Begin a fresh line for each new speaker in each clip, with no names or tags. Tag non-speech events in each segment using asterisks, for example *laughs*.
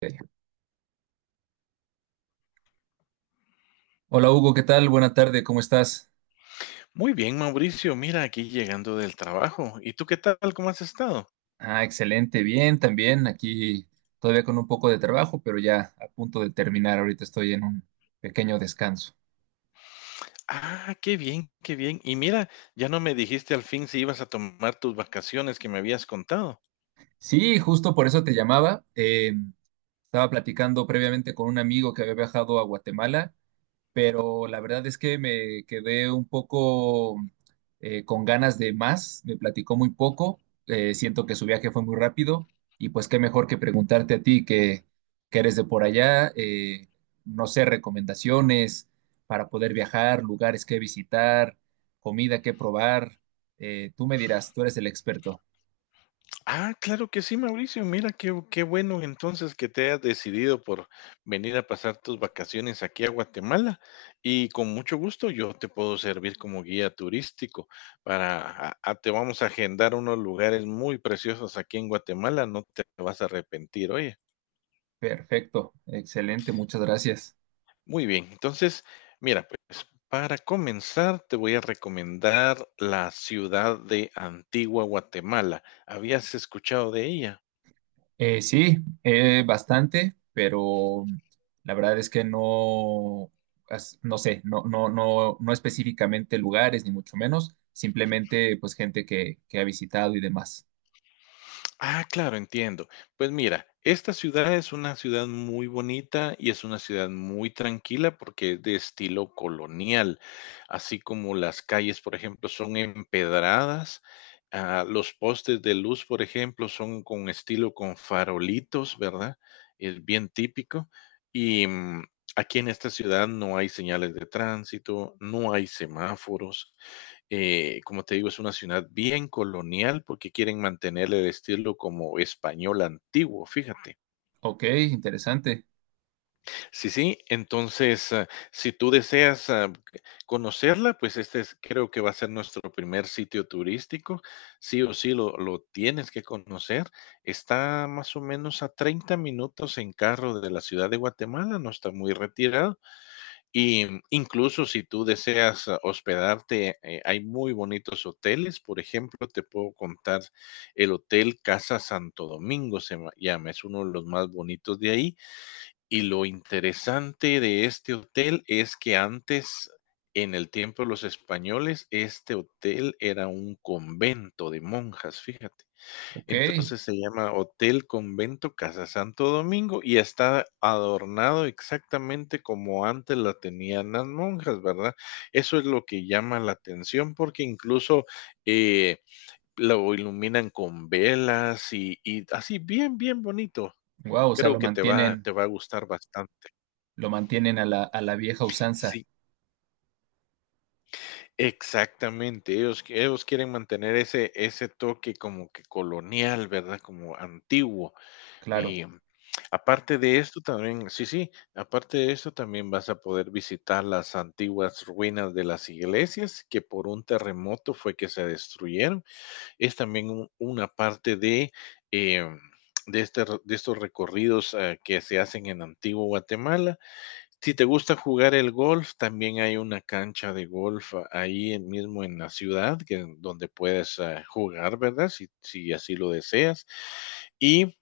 Eh, Hola Hugo, ¿qué tal? Buena tarde, ¿cómo estás?
Muy bien, Mauricio. Mira, aquí llegando del trabajo. ¿Y tú qué tal? ¿Cómo has estado?
Ah, excelente, bien, también aquí todavía con un poco de trabajo, pero ya a punto de terminar, ahorita estoy en un pequeño descanso.
Ah, qué bien, qué bien. Y mira, ya no me dijiste al fin si ibas a tomar tus vacaciones que me habías contado.
Sí, justo por eso te llamaba. Estaba platicando previamente con un amigo que había viajado a Guatemala, pero la verdad es que me quedé un poco con ganas de más, me platicó muy poco, siento que su viaje fue muy rápido y pues qué mejor que preguntarte a ti que eres de por allá, no sé, recomendaciones para poder viajar, lugares que visitar, comida que probar, tú me dirás, tú eres el experto.
Ah, claro que sí, Mauricio. Mira, qué bueno entonces que te has decidido por venir a pasar tus vacaciones aquí a Guatemala. Y con mucho gusto yo te puedo servir como guía turístico para, te vamos a agendar unos lugares muy preciosos aquí en Guatemala. No te vas a arrepentir, oye.
Perfecto, excelente, muchas gracias.
Muy bien, entonces, mira, pues para comenzar te voy a recomendar la ciudad de Antigua Guatemala. ¿Habías escuchado de ella?
Sí, bastante, pero la verdad es que no, no sé, no específicamente lugares, ni mucho menos, simplemente pues que ha visitado y demás.
Ah, claro, entiendo. Pues mira, esta ciudad es una ciudad muy bonita y es una ciudad muy tranquila porque es de estilo colonial, así como las calles, por ejemplo, son empedradas. Ah, los postes de luz, por ejemplo, son con estilo con farolitos, ¿verdad? Es bien típico. Y aquí en esta ciudad no hay señales de tránsito, no hay semáforos. Como te digo, es una ciudad bien colonial porque quieren mantener el estilo como español antiguo, fíjate.
Ok, interesante.
Sí, sí, entonces, si tú deseas conocerla, pues este es, creo que va a ser nuestro primer sitio turístico. Sí o sí lo tienes que conocer. Está más o menos a 30 minutos en carro de la ciudad de Guatemala, no está muy retirado. Y incluso si tú deseas hospedarte, hay muy bonitos hoteles. Por ejemplo, te puedo contar el Hotel Casa Santo Domingo, llama, es uno de los más bonitos de ahí. Y lo interesante de este hotel es que antes, en el tiempo de los españoles, este hotel era un convento de monjas, fíjate.
Ok,
Entonces se llama Hotel Convento Casa Santo Domingo y está adornado exactamente como antes la tenían las monjas, ¿verdad? Eso es lo que llama la atención porque incluso eh, lo iluminan con velas y así bien, bien bonito.
wow, o sea,
Creo
lo
que te va,
mantienen,
te va a gustar bastante.
a la vieja usanza,
Sí, exactamente. Ellos quieren mantener ese toque como que colonial, ¿verdad? Como antiguo.
claro.
Y aparte de esto también, sí, sí, aparte de esto también vas a poder visitar las antiguas ruinas de las iglesias que por un terremoto fue que se destruyeron. Es también una parte eh, de estos recorridos que se hacen en Antiguo Guatemala. Si te gusta jugar el golf, también hay una cancha de golf ahí mismo en la ciudad que, donde puedes jugar, ¿verdad? Si así lo deseas. Y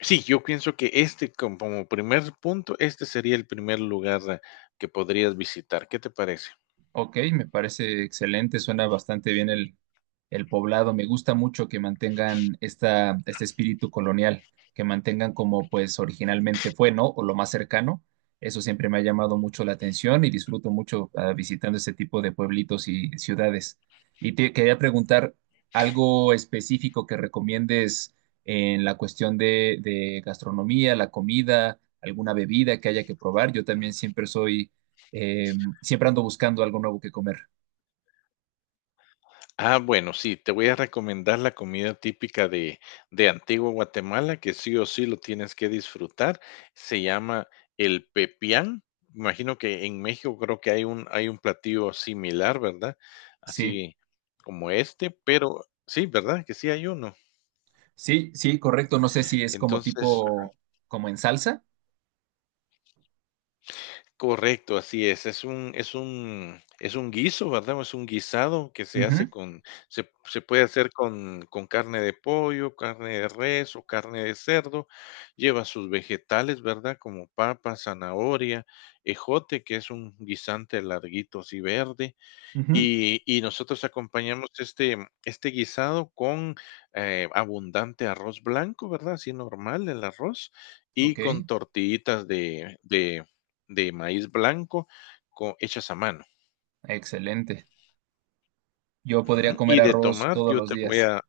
sí, yo pienso que este, como primer punto, este sería el primer lugar que podrías visitar, ¿qué te parece?
Ok, me parece excelente, suena bastante bien el poblado. Me gusta mucho que mantengan esta, este espíritu colonial, que mantengan como pues originalmente fue, ¿no? O lo más cercano. Eso siempre me ha llamado mucho la atención y disfruto mucho ah, visitando este tipo de pueblitos y ciudades. Y te quería preguntar algo específico que recomiendes en la cuestión de gastronomía, la comida, alguna bebida que haya que probar. Yo también
Ujú.
siempre soy, eh, siempre ando buscando algo nuevo que comer.
Ah, bueno, sí, te voy a recomendar la comida típica de Antigua Guatemala, que sí o sí lo tienes que disfrutar, se llama el pepián. Imagino que en México creo que hay un platillo similar, ¿verdad?
Sí.
Así como este, pero sí, ¿verdad? Que sí hay uno.
Sí, sí, correcto. No sé si es como
Entonces.
tipo, como en salsa.
Correcto, así es. Es un guiso, ¿verdad? Es un guisado que se
Ujú,
hace con, se puede hacer con carne de pollo, carne de res o carne de cerdo. Lleva sus vegetales, ¿verdad? Como papa, zanahoria, ejote, que es un guisante larguito así verde,
ujú.
y nosotros acompañamos este guisado con, abundante arroz blanco, ¿verdad? Así normal el arroz, y
Ok,
con tortillitas de maíz blanco co hechas a mano.
excelente. Yo podría
Ujú.
comer
Y de
arroz
tomar,
todos
yo
los
te voy
días.
a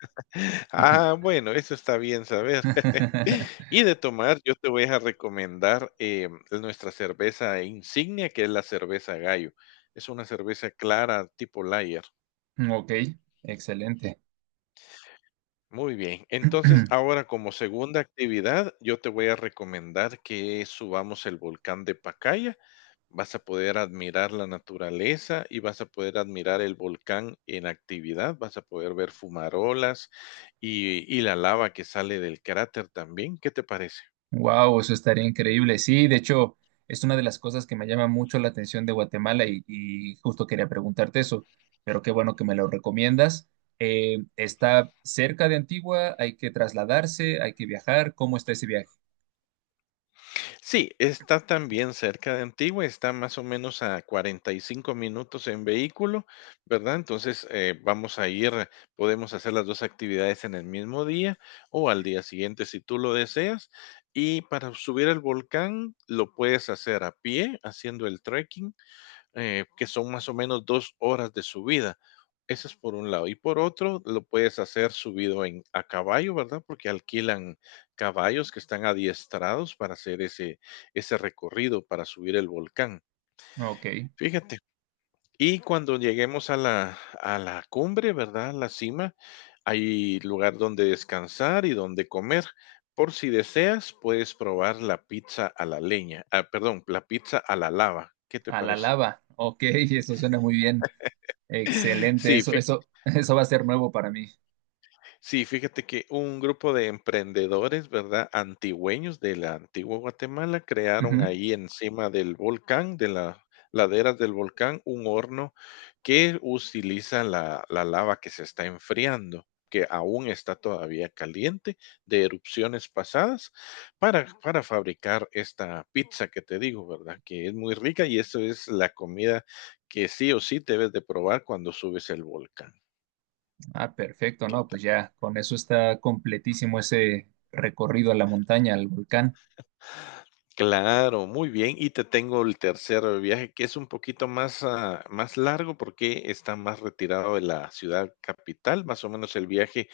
*laughs* bueno, eso está bien saber. *laughs*
*laughs*
Y de tomar, yo te voy a recomendar, nuestra cerveza insignia, que es la cerveza Gallo. Es una cerveza clara tipo lager.
Ok, excelente.
Muy bien. Entonces,
*clears throat*
ahora como segunda actividad, yo te voy a recomendar que subamos el volcán de Pacaya. Vas a poder admirar la naturaleza y vas a poder admirar el volcán en actividad. Vas a poder ver fumarolas y la lava que sale del cráter también. ¿Qué te parece?
Wow, eso estaría increíble. Sí, de hecho, es una de las cosas que me llama mucho la atención de Guatemala y justo quería preguntarte eso, pero qué bueno que me lo recomiendas. ¿Está cerca de Antigua? ¿Hay que trasladarse? ¿Hay que viajar? ¿Cómo está ese viaje?
Sí, está también cerca de Antigua, está más o menos a 45 minutos en vehículo, ¿verdad? Entonces, vamos a ir, podemos hacer las dos actividades en el mismo día o al día siguiente si tú lo deseas. Y para subir al volcán lo puedes hacer a pie, haciendo el trekking, que son más o menos 2 horas de subida. Eso es por un lado. Y por otro, lo puedes hacer subido en, a caballo, ¿verdad? Porque alquilan caballos que están adiestrados para hacer ese recorrido, para subir el volcán.
Ok.
Fíjate. Y cuando lleguemos a la cumbre, ¿verdad? A la cima, hay lugar donde descansar y donde comer. Por si deseas, puedes probar la pizza a la leña. Ah, perdón, la pizza a la lava. ¿Qué te
A la
parece?
lava. Ok, *laughs* eso suena muy bien.
*laughs*
Excelente.
Sí,
Eso,
fíjate.
eso, *laughs* eso va a ser nuevo para mí.
Sí, fíjate que un grupo de emprendedores, ¿verdad? Antigüeños de la antigua Guatemala crearon
Ujú.
ahí encima del volcán, de las laderas del volcán, un horno que utiliza la lava que se está enfriando, que aún está todavía caliente de erupciones pasadas, para fabricar esta pizza que te digo, ¿verdad? Que es muy rica y eso es la comida que sí o sí debes de probar cuando subes el volcán.
Ah, perfecto, ¿no? Pues ya, con eso está completísimo ese recorrido a la montaña, al volcán.
Claro, muy bien. Y te tengo el tercer viaje, que es un poquito más largo porque está más retirado de la ciudad capital. Más o menos el viaje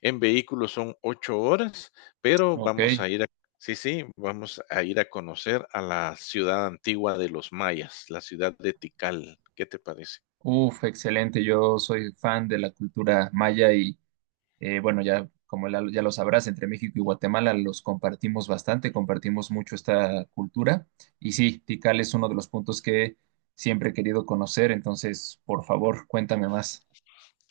en vehículo son 8 horas, pero
Ok.
vamos a ir a, sí, sí, vamos a ir a conocer a la ciudad antigua de los mayas, la ciudad de Tikal. ¿Qué te parece?
Uf, excelente. Yo soy fan de la cultura maya y bueno, ya como ya lo sabrás, entre México y Guatemala los compartimos bastante, compartimos mucho esta cultura. Y sí, Tikal es uno de los puntos que siempre he querido conocer, entonces, por favor, cuéntame más.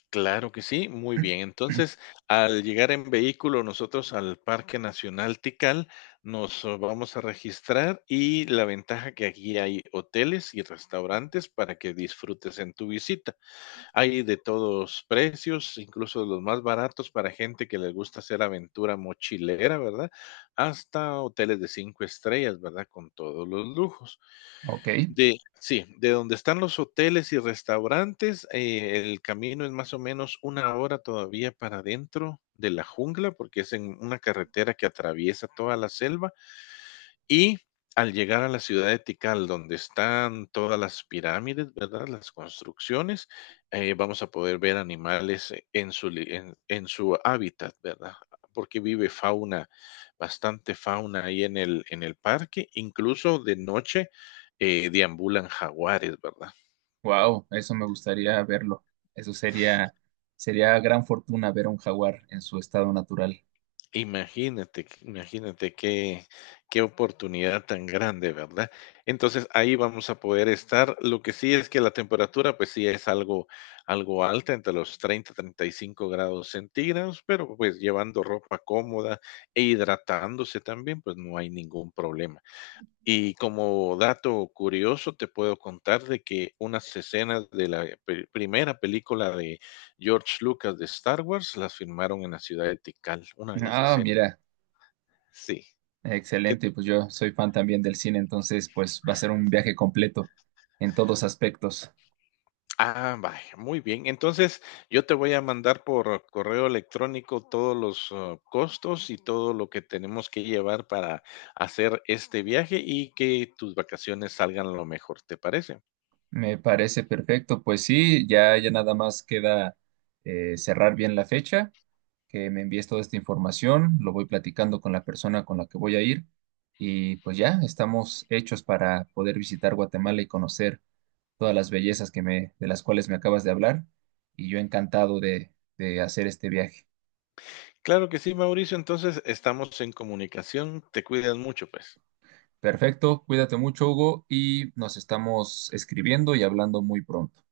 Claro que sí, muy bien. Entonces, al llegar en vehículo nosotros al Parque Nacional Tikal, nos vamos a registrar y la ventaja que aquí hay hoteles y restaurantes para que disfrutes en tu visita. Hay de todos precios, incluso los más baratos para gente que les gusta hacer aventura mochilera, ¿verdad? Hasta hoteles de 5 estrellas, ¿verdad? Con todos los lujos.
Ok,
De sí, de donde están los hoteles y restaurantes, el camino es más o menos 1 hora todavía para adentro de la jungla, porque es en una carretera que atraviesa toda la selva, y al llegar a la ciudad de Tikal, donde están todas las pirámides, ¿verdad? Las construcciones, vamos a poder ver animales en su hábitat, ¿verdad? Porque vive fauna, bastante fauna ahí en el parque, incluso de noche deambulan jaguares, ¿verdad?
wow, eso me gustaría verlo. Eso sería, sería gran fortuna ver un jaguar en su estado natural.
Imagínate, imagínate qué oportunidad tan grande, ¿verdad? Entonces ahí vamos a poder estar. Lo que sí es que la temperatura, pues sí es algo alta, entre los 30 y 35 grados centígrados, pero pues llevando ropa cómoda e hidratándose también, pues no hay ningún problema. Y como dato curioso, te puedo contar de que unas escenas de la primera película de George Lucas de Star Wars las filmaron en la ciudad de Tikal, una de las
Ah,
escenas.
mira,
Sí. ¿Qué?
excelente. Pues yo soy fan también del cine, entonces pues va a ser un viaje completo en todos aspectos.
Ah, vaya, muy bien. Entonces, yo te voy a mandar por correo electrónico todos los costos y todo lo que tenemos que llevar para hacer este viaje y que tus vacaciones salgan lo mejor, ¿te parece?
Me parece perfecto. Pues sí, ya nada más queda cerrar bien la fecha, que me envíes toda esta información, lo voy platicando con la persona con la que voy a ir y pues ya estamos hechos para poder visitar Guatemala y conocer todas las bellezas de las cuales me acabas de hablar y yo encantado de hacer este viaje.
Claro que sí, Mauricio. Entonces, estamos en comunicación. Te cuidas mucho, pues.
Perfecto, cuídate mucho, Hugo, y nos estamos escribiendo y hablando muy pronto.